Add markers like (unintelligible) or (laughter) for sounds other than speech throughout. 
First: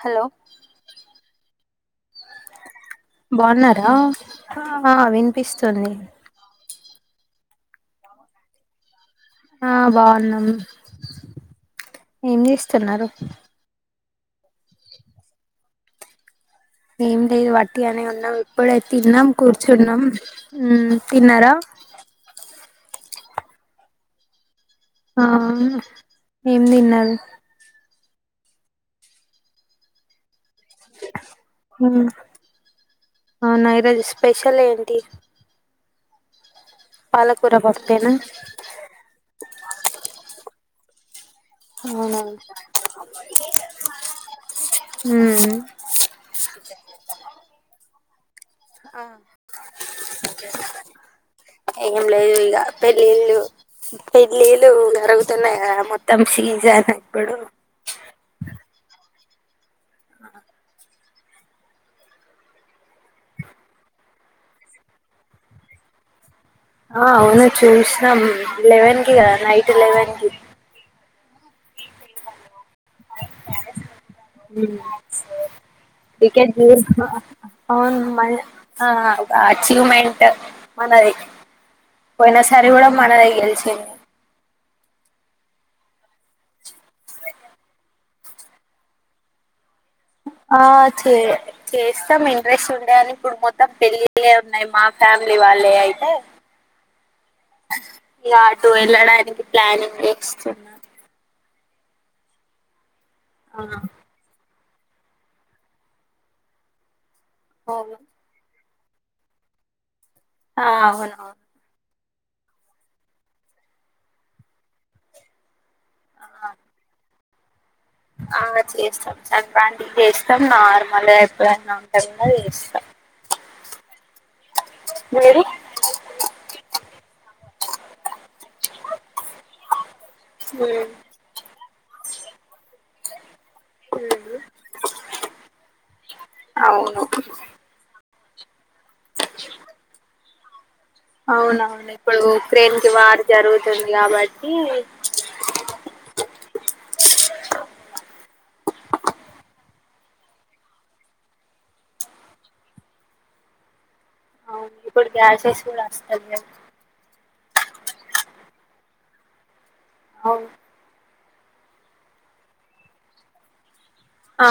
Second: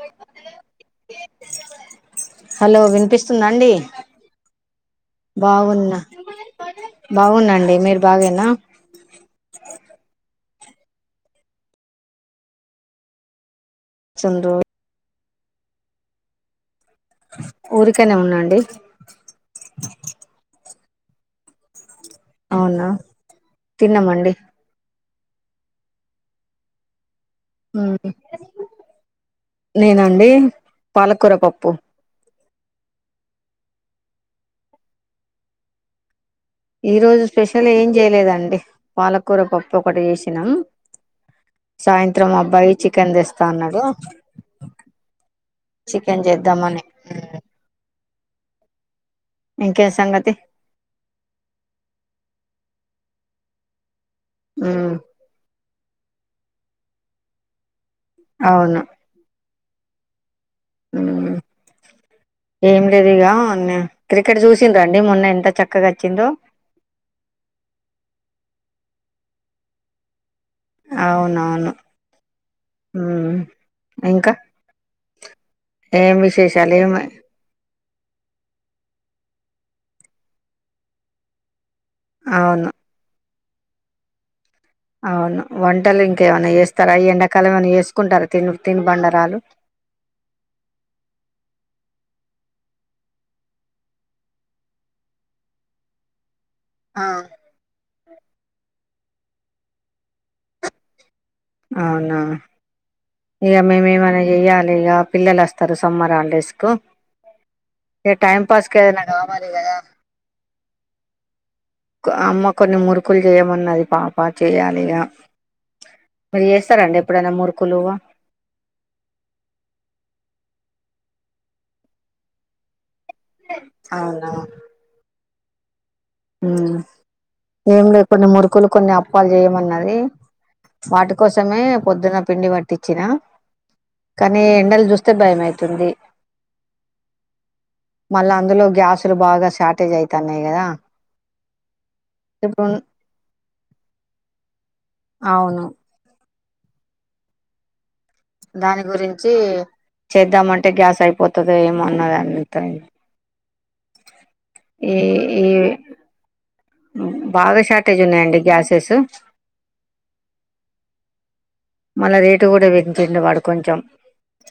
Hello hello వినిపిస్తుందా అండి బాగున్నారా ఆ వినిపిస్తుంది బాగున్నా అండి మీరు బాగేనా ఆ బాగున్నాం ఏం చేస్తున్నారు చంద్ర ఏం లేదు వట్టిగనే ఊరికనే ఉన్నాం ఉన్నాండి ఇప్పుడే తిన్నాం కూర్చున్నాం తిన్నారా అవునా తిన్నామండి ఆ ఏం తిన్నారు నేనండి పాలకుర పప్పు అవున ఈరోజు స్పెషల్ ఏంటి ఈ రోజు పాలకూర స్పెషల్ ఏం పప్పేనా చేయలేదండి పాలకూర పప్పు ఒకటి చేసినా అవునా సాయంత్రం అబ్బాయి చికెన్ తెస్తా అన్నాడు మ్మ్ చికెన్ చేద్దామని ఆ ఇంకేం సంగతి పెళ్లిలు ఇడ్లీలు ఉమ్, అరగుతునే మ (unintelligible) సీజన్ అప్పుడు అవును (inaudible) ఏం లేదు ఇక క్రికెట్ చూసిండ్ర అండి మొన్న ఎంత చక్కగా వచ్చిందో ఆ అవును చూసినాం లెవెన్ కి కదా నైట్ లెవెన్ కి అవునవును ఉమ్, ఇంకా ఏం టికెట్ విశేషాలు ఏమ తీస్కున్నావా అవును మా ఆ అచీవ్మెంట్ మనది పోయినా అవును సారి కూడా మన రైగి చ్చ అవును వంటలు ఇంకేమైన్నా చేస్తారా ఎండాకాల ఏమైనా చేసుకుంటారా తి తిను బండరాలు ఆ చే చేస్తాం ఇంట్రెస్ట్ ఉండాలి ఇప్పుడు మొత్తం పెళ్ళిళే ఉన్నాయి మా ఫ్యామిలీ వాళ్ళే అయితే ఆ (unintelligible) డానికి ప్లానింగ్ చేస్తున్నా అవునా ఏ ఆ మేమే మన చెయ్యాల గా పిల్లలు వస్తారు సమ్మర్ హాలిడేస్ కు పో ఇక టైం పాస్ ఏదైనా కావాలి కదా ఆ అవునవును అమ్మ కొన్ని మురుకులు చేయమన్నది పాప చేయాలిగా మీరు చేస్తరండి ఇప్పుడ ఆ చేస్తాం సంక్రాంతి చేస్తాం నార్మల్ మళ్ళీ ఎప్పుడైనా (unintelligible) కథ చేస్తా అవునావు మీది ఉమ్ ఏం లేదు కొన్ని మురుకులు కొన్ని అప్పాలు చేయమన్నది వాటి కోసమే పొద్దున్న పిండి వట్టించిన కానీ ఎండలు చూస్తే భయం తుంది అవును మళ్ళా అందులో గ్యాస్ ఇక్కడ బాగా షార్టేజ్ అయి తనే గదా అవునవును (inaudible) పుండు క్రెన్కి వార్ (unintelligible) జరుగుతుంది కాబట్టి అవును దాని గురించి చేద్దామంటే గ్యాస్ అయిపోతుంది ఏమోన్నద అనిత్రర ఇప్పుడు ఈ గేసేసు కూడా కూడా అస్తతలే బాగా షార్టేజ్ ఉన్నాయంండి గ్యాసెస్ అవును మళ రేటు కూడా పెంచింది వాడు కొంచెం ఆ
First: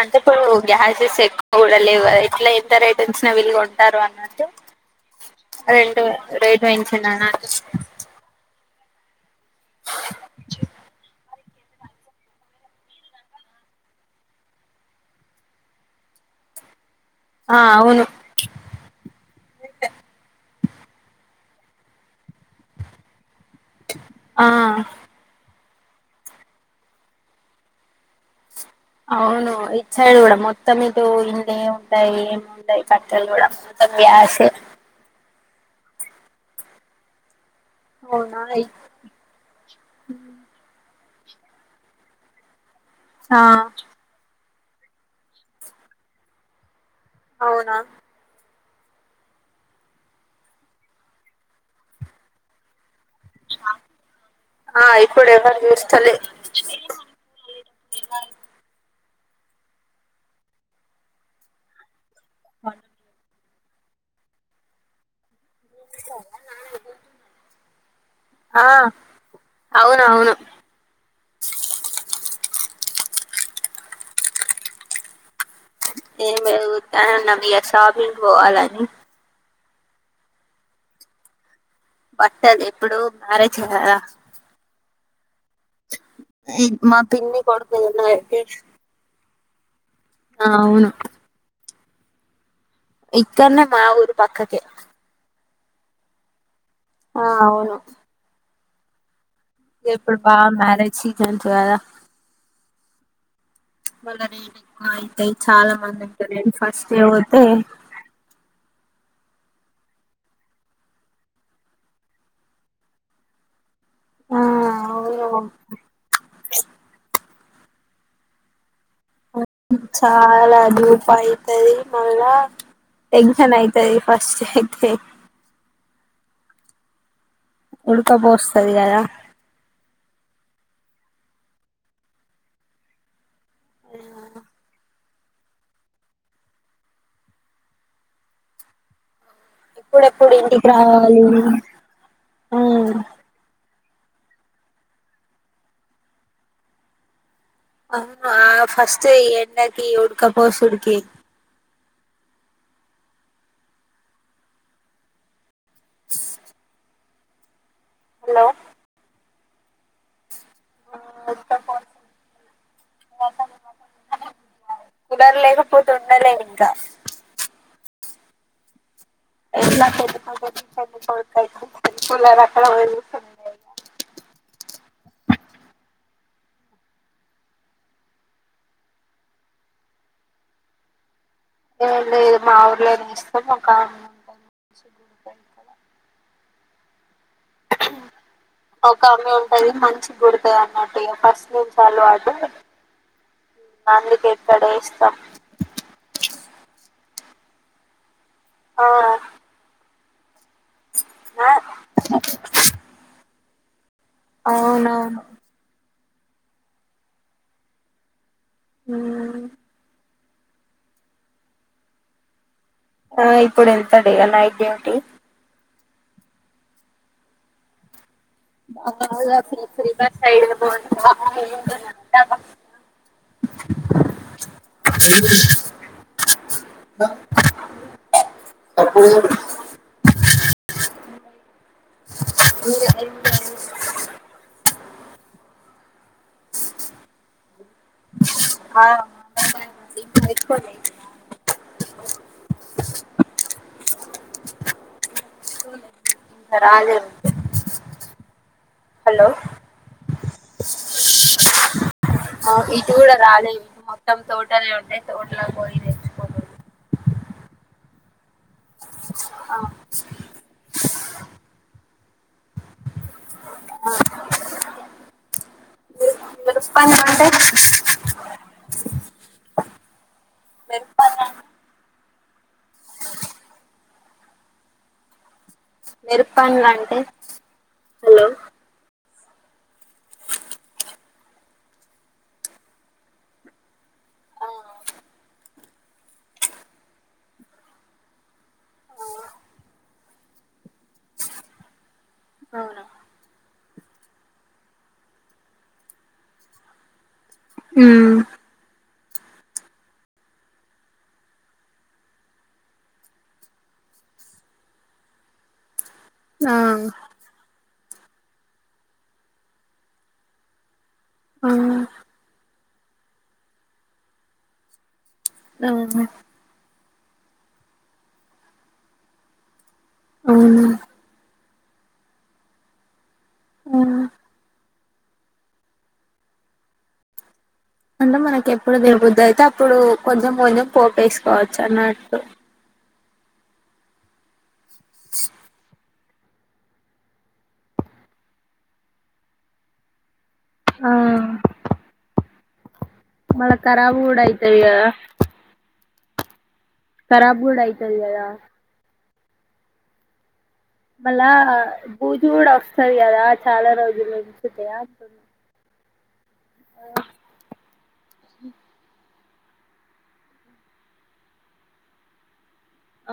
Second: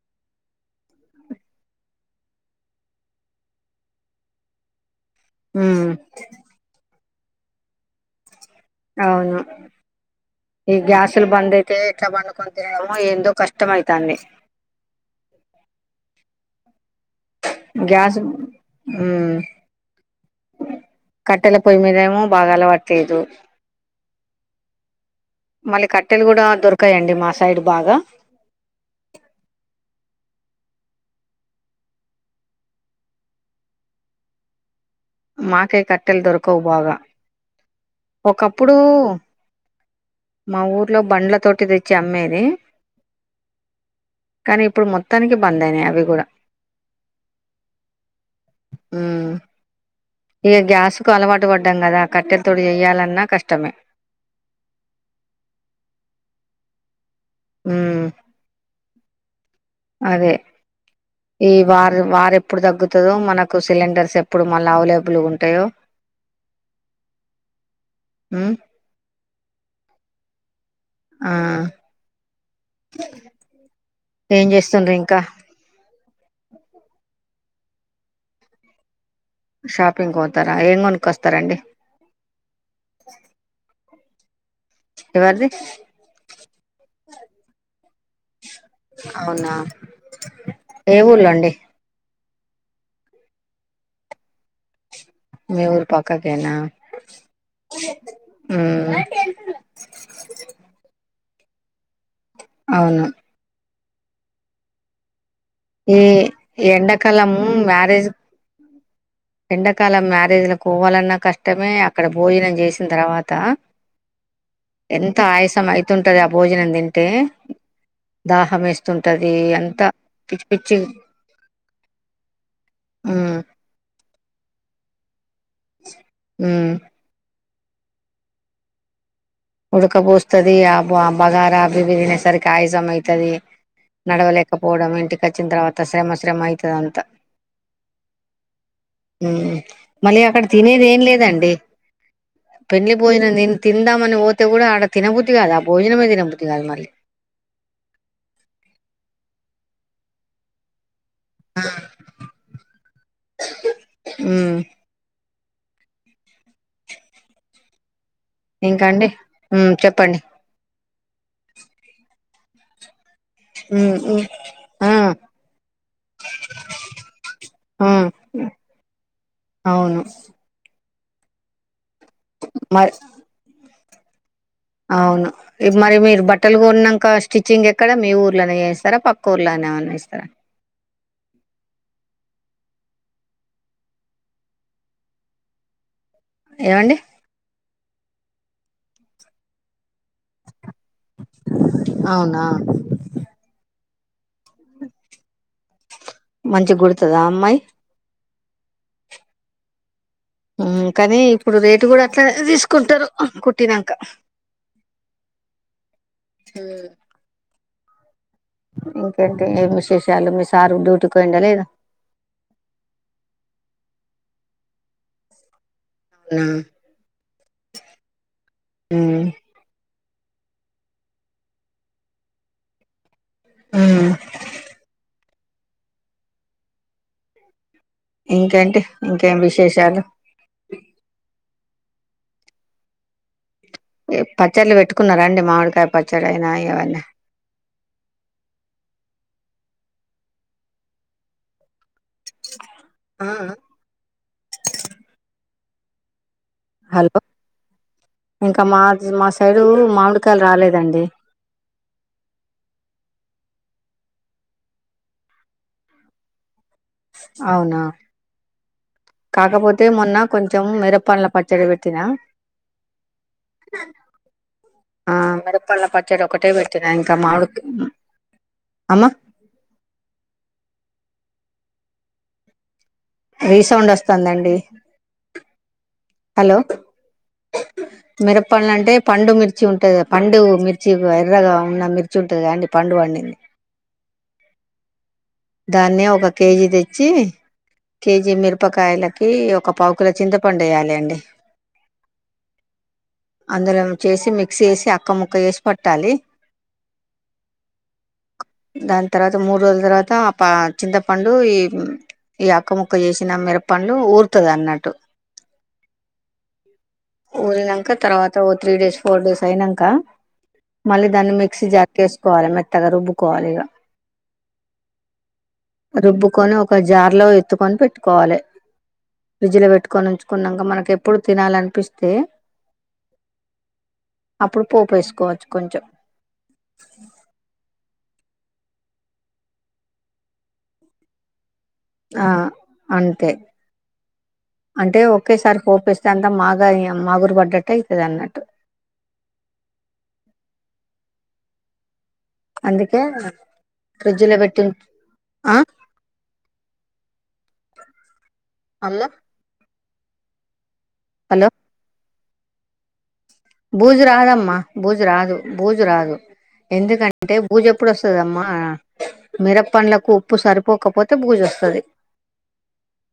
అంటే ఇప్పుడు గ్యాసెస్ ఎక్కువ కూడా లేవు ఎట్లా ఎంత రేట్ పెంచిన విలుగ కొంటారు అన్నట్టు ఉమ్ రెండు రెటు పెం అ (unintelligible) అవును ఈ గ్యాసులు బంద్ అయితే ఎట్లా పండుకొని తినడమో ఏందో కష్టమ అవుతంది ఆ అవును గ్యాస్ ఉమ్ కట్టెల పొయ్యి మీదేమో బాగా అలవాటు చేజు ఆ మళ్ళీ కట్టెలు కూడా దొరకాయండి మా సైడ్ బాగా అవును ఇది సైడ్ కూడా మొత్తం ఇటు ఇండ్ ఏ ఉంటాయి ఏమి ఉండయి కట్టెలు కూడా మొత్తం వ్యాస మాక కట్టల్ దొరక ఉ భాగా అవునా ఇ- ఒకప్పుడు మాకు ఇట్లో బండ్ల తోటి తెచ్చి అమ్మేయిది ఆ కానీ ఇప్పుడు మొత్తానికి బంద్ అయినాయి అవి కూడా అవునా హు ఇక గ్యాస్ కు అలవాటు పడ్డాం కదా కట్టెల తోటి చెయ ఆ ఇప్పుడ ఎవరు దెస్తలే మ్ అదే ఈ వా వారు ఎప్పుడు తగ్గుతుందో మనకు సిలిండర్స్ ఎప్పుడు మళ్ళ అవైలబుల్ ఉంట ట్టయో ఆ అవును అవును (unintelligible) ఆ ఏం చేస్తుండ్రు ఇంకా ఎం లేదు ఉత్తగనే ఉన్నం ఇగ షాపింగ్ పోవాలని షాపింగ్ పోతారా ఏం కొనుక్కొస్తారండి పట్టదు ఎప్పుడు మ్యారేజ్ చేసారా ఎవరిది ఈ మా పిన్ని కొడు అ (unintelligible) అవునా ఏ ఊర్లో అండి ఇక్కన్నే మా ఊరు పక్కకె మీ ఊరు పక్కకేనా ఆ అవును ఉం ఇప్పుడు బా మ్యారేజ్ ఎం స కాదా అవును బల మాయి అ చాలా మంది అంటారుడి ఈ ఫస్ట్ ఏ పోతే ఎండాకాలము మ్యారేజ్ ఎండాకాలం మ్యారేజ్లకు పోవాలన్నా కష్టమే అక్కడ భోజనం చేసిన తర్వాత ఆ ఎంత అవును ఆయాసం అయితుంటది ఆ భోజనం తింటే దాహం ఎస్తుంట చాలా ధూప అయితది మళ్ళా ఉమ్ టెన్షన్ అయితది ఫస్ట్ అయితే ఉం ఉడకపోస్తది కదా ఉడకపోస్తది ఆ బ బగారా అవి వి తినే సరికి ఆయాసం అయితది నడవలేకపోవడం ఇంటి చిన తర్వాత శ్రమ శ్రమ అయితది అంత మళ్ళీ ఇప్పుడెప్పుడు అక్కడ ఇంటికి తినేది ఏం రావాలి లేదండి పెళ్లి అవును భోజనం తిని తింద మని పో తే కూడా అడ తినబుద్ది కాదు ఆ భోజనమే తినబుద్ది కాదు మళ్ళీ అ ఫస్ట్ ఎండాకి ఉడుక పోసుడికి ఉమ్ హలో ఇంకా అండి. ఉమ్ చెప్పండి. ఆహ్ ఎంత ఫాల్స్. ఉమ్ ఉమ్ ఆ కూలర్ లేకపోతేఉండలేను ఇంకా. ఉమ్ ఎట్లా పెళ్ళికొడుకైతే. కూలర్ అక్కడ పోయి మరి కూర్చున్న నేను. అవును మరి మీరు బట్టలుకోన్నాక స్టిచ్చింగ్ ఎక్కడ మీ ఊర్లోనే చేస్తారా పక్క ఊర్లోనేమన్నాస్తారా. ఏంలేదు మా ఊర్లోనే ఇస్తాం ఒక ఏమండి. ఒక ఆమె ఉంటది మంచిగుడుతది ఆమె. ఇగ ఫస్ట్ నుంచి అలవాటు. అవునా అందుకే. ఇక్కడే ఇస్తాం. మంచి కుడుతదా ఆ అమ్మాయి. ఆహ్ కానీ ఇప్పుడు రేటు కూడా అట్లనే తీసుకుంటారు కుట్ కుట్టినంక. అవునవును. ఉమ్ ఇంకేంటి ఏం విశేషాలు. చాలు మీ సారు డ్యూటీకిపోయిండా లేదా. ఆహ్ ఇప్పుడేళ్తాడు ఇంకా నైట్ డ్యూటీ. ఉమ్ మావుళ్ళ ఫ్రీ ఫ్రీ ఫైర్. సైడ్ ఉమ్ దా ఇంకేంటి ఇంకేం విశేషాలు. ఇంకేంటి పచ్చళ్ళు పెట్టుకున్నారాండి మామిడికాయ పచ్చడి అయినా ఏవన్నా. ఆహ్ ఇంకా పెట్టుకోలే. ఆహ్ ఆహ్ ఫోను ఎత్త హలో ఇంకా మా హలో మా సైడు మామిడికాయలు రాలేదండి. ఇటు కూడా రాలేదు ఇ మొత్తం తోటలే ఉంటా తోటలా పోయి తెచ్చుకో అవునా కాకపోతే మొన్న కొంచం మరప్పన్ల పచ్చడి పెట్ తినా ఆ మిరపల్ల పచ్చడి ఒకటే మిరప పెట్టినా పండ్లు ఇంకా అంటే మామిడి కా అమ్మ మిరప రీసౌండ్ వస్తుందండి హలో మెరుపంలు అంటే హలో మిరపండ్లు అంటే పండు మిర్చి ఉంటుంది పండు మిర్చి ఎర్రగా ఉన్న మిర్చి ఉంటుంది అండి పండు పండింది దాన్న ఒక కేజీ తెచ్చి కేజీ మిరపకాయలకి ఒక పావుకిల చింతపండు వేయాలి అండి అవున అందులో చేసి మిక్స్ీ చేసి అక్క ముక్క చెసి పట్టాలి హు దాని తర్వాత మూడు రోజుల తర్వాత ఆ చింతపండు ఈ ఈ అక్క ము క్క చేసిన మిరపంలు ఊరుతది అన్నట్టు ఆ కా తర్వాత ఓ త్రీ డేస్ ఫోర్ డేస్ అయినాక మళ్ళీ దాన్ని ఆ మిక్సీ జాకేసుకోవాలి మ తగా రుబ్బుకోవాలి ఇగ ఆ రుబ్బు కొని ఒక జార్ లో ఎత్తుకొని పెట్టుకోవాలే ఫ్రీడ్జ్ లో పెట్టు ంచుకున్నాక అవును మనకి ఇప్పుడు తినాలనిపిస్తే ఆ అప్పుడు పోపు వేసుకోవచ్చు కొంచెం అంటే మనకి ఎప్పుడు దిరుబద్దు అయితే అప్పుడు కొంచెం కొంచెం పోపేసుకోవచ్చు చన్నటు ఆ అంతే అంటే ఒకేసారి హోప్ ఇస్తే అంతా మాగా మాగురు పడ్డట్టు అవుతది అన్నట్టు ఆ అందుకే మళ్ళా ఖరాబ్ కూడా ఫ్రిడ్జ్ లో అయితది పెట్టి కదా ఆ కరాబ్ కూడా అయితది కదా అమ్మ మళ్ళా హలో బుజు కూడా వస్తంది కదా చాలా బూజు రోజులు రాదమ్మా ఉంచితే బూజు అంటున్నా రాదు బూజు రాదు ఎందుకంటే బుజు ఎప్పుడోస్తదమ్మా మిరప్పండ్లకు ఉప్పు సరిపోకపోతే బుజు వస్తది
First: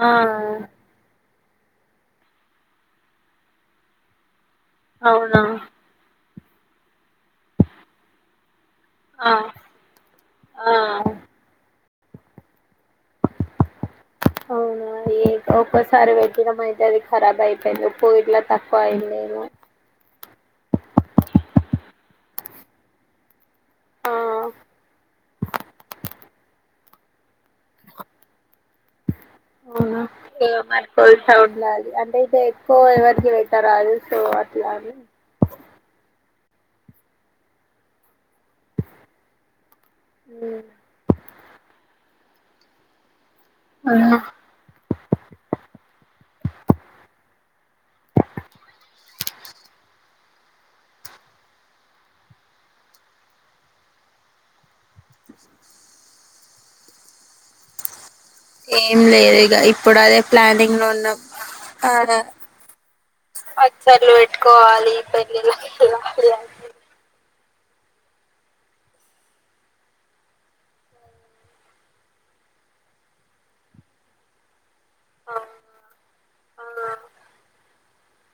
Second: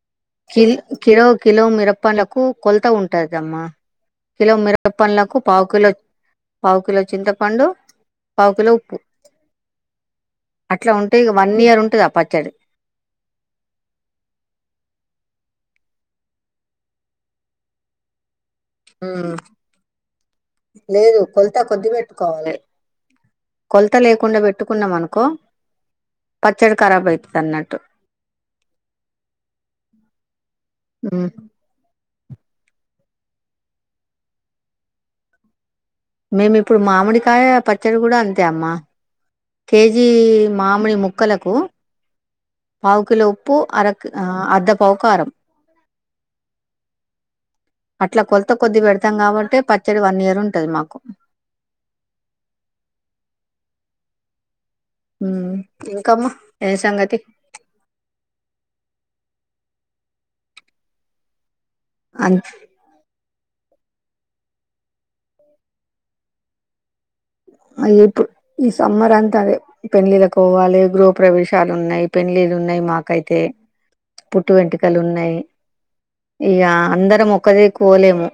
ఆ కిల్ కిలో కిలో మిరప్పనులకు కొలత ఉంటదమ్మా కిలో మిర పనలాకు అవునా పాకులో పావు కిలో చింతపండు పావు కిలో ఆ ఆ అట్లా ఉంటే వన్ ఇయర్ ఉంటుది అప్పు పచ్చడి అవునా ఏ ఒక్కోసారి వెగనం అయితే అదిఖరాబ్ అయిపోయింది పో ఇడ్లా తక్కువ ఉమ్ పలలా లేదు కొల్తా కొద్ది పెట్టుకోవాలి కొలత ఆ లేకుండా పెట్టుకున్నాం అనుకో పచ్చడి ఖరాబ్ అవుతది అన్నట్టు అవునా ఏ మర్కల్సా ఉమ్ సౌండ్ లాగా అంటే ఎక్కువ ఎవరికి పెట్టారదు సో అట్లానే మేమి ఇప్పుడు మామిడికాయ పచ్చడి కూడా అంతే అమ్మా కేజీ ఉమ్ మామిడి ముక్కలకు కు పావు కిలో పో అరకు అద్ద పోకారం అట్లా కొలత కొద్ది పెడతాం కాబట్టి పచ్చడి వన్ ఇయర్ ఉంటది మాకు ఇంకామ్మా ఏం సంగతి ఏం లేదు ఇక ఇప్పుడు అదే ప్లానింగ్ లో ఉన్నాం అదే అన్ పచ్చడులు పెట్టుకోవాలి పెళ్ళిళ్ళు పెళ్ళాం పిల్లలు అ ఇప్పుడు ఈ సమ్మర్ అంతా అదే పెళ్ళిళ్ళలకు పోవాలి గృహ ప్రవేశాలు ఉన్నాయి పెళ్ళిళ్ళ ఉన్నాయి మాకైతే పుట్టు వెంట లు ఉన్నాయి ఇక అందరం ఒకది కోలేము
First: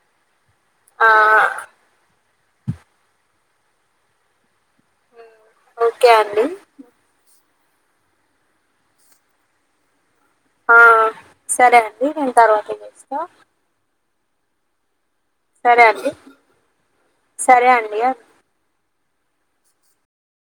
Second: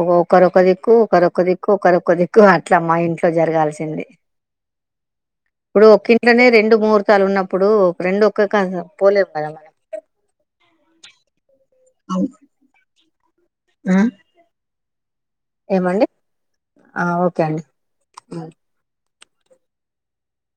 ఒకొ ఒకరు ఒక దిక్కు ఆ ఒకరకు దిక్కు ఒకరకు దిక కు అట్లా మా ఇంట్ జరగాల్సింది ఇప్పుడు ఓకే ఒకింట్లోనే అండి రెండు ముహూర్తాలు ఉన్నప్పుడు ఇప్పుడు రెండు ఒక్కే కా పోలేము కదా మనం ఆ సరే అండి నేను అవును తర్వాత చేస్తాను ఆ ఆ సరే ఏమండి అండి ఆ ఓకే అండి సరే అండియా ఉమ్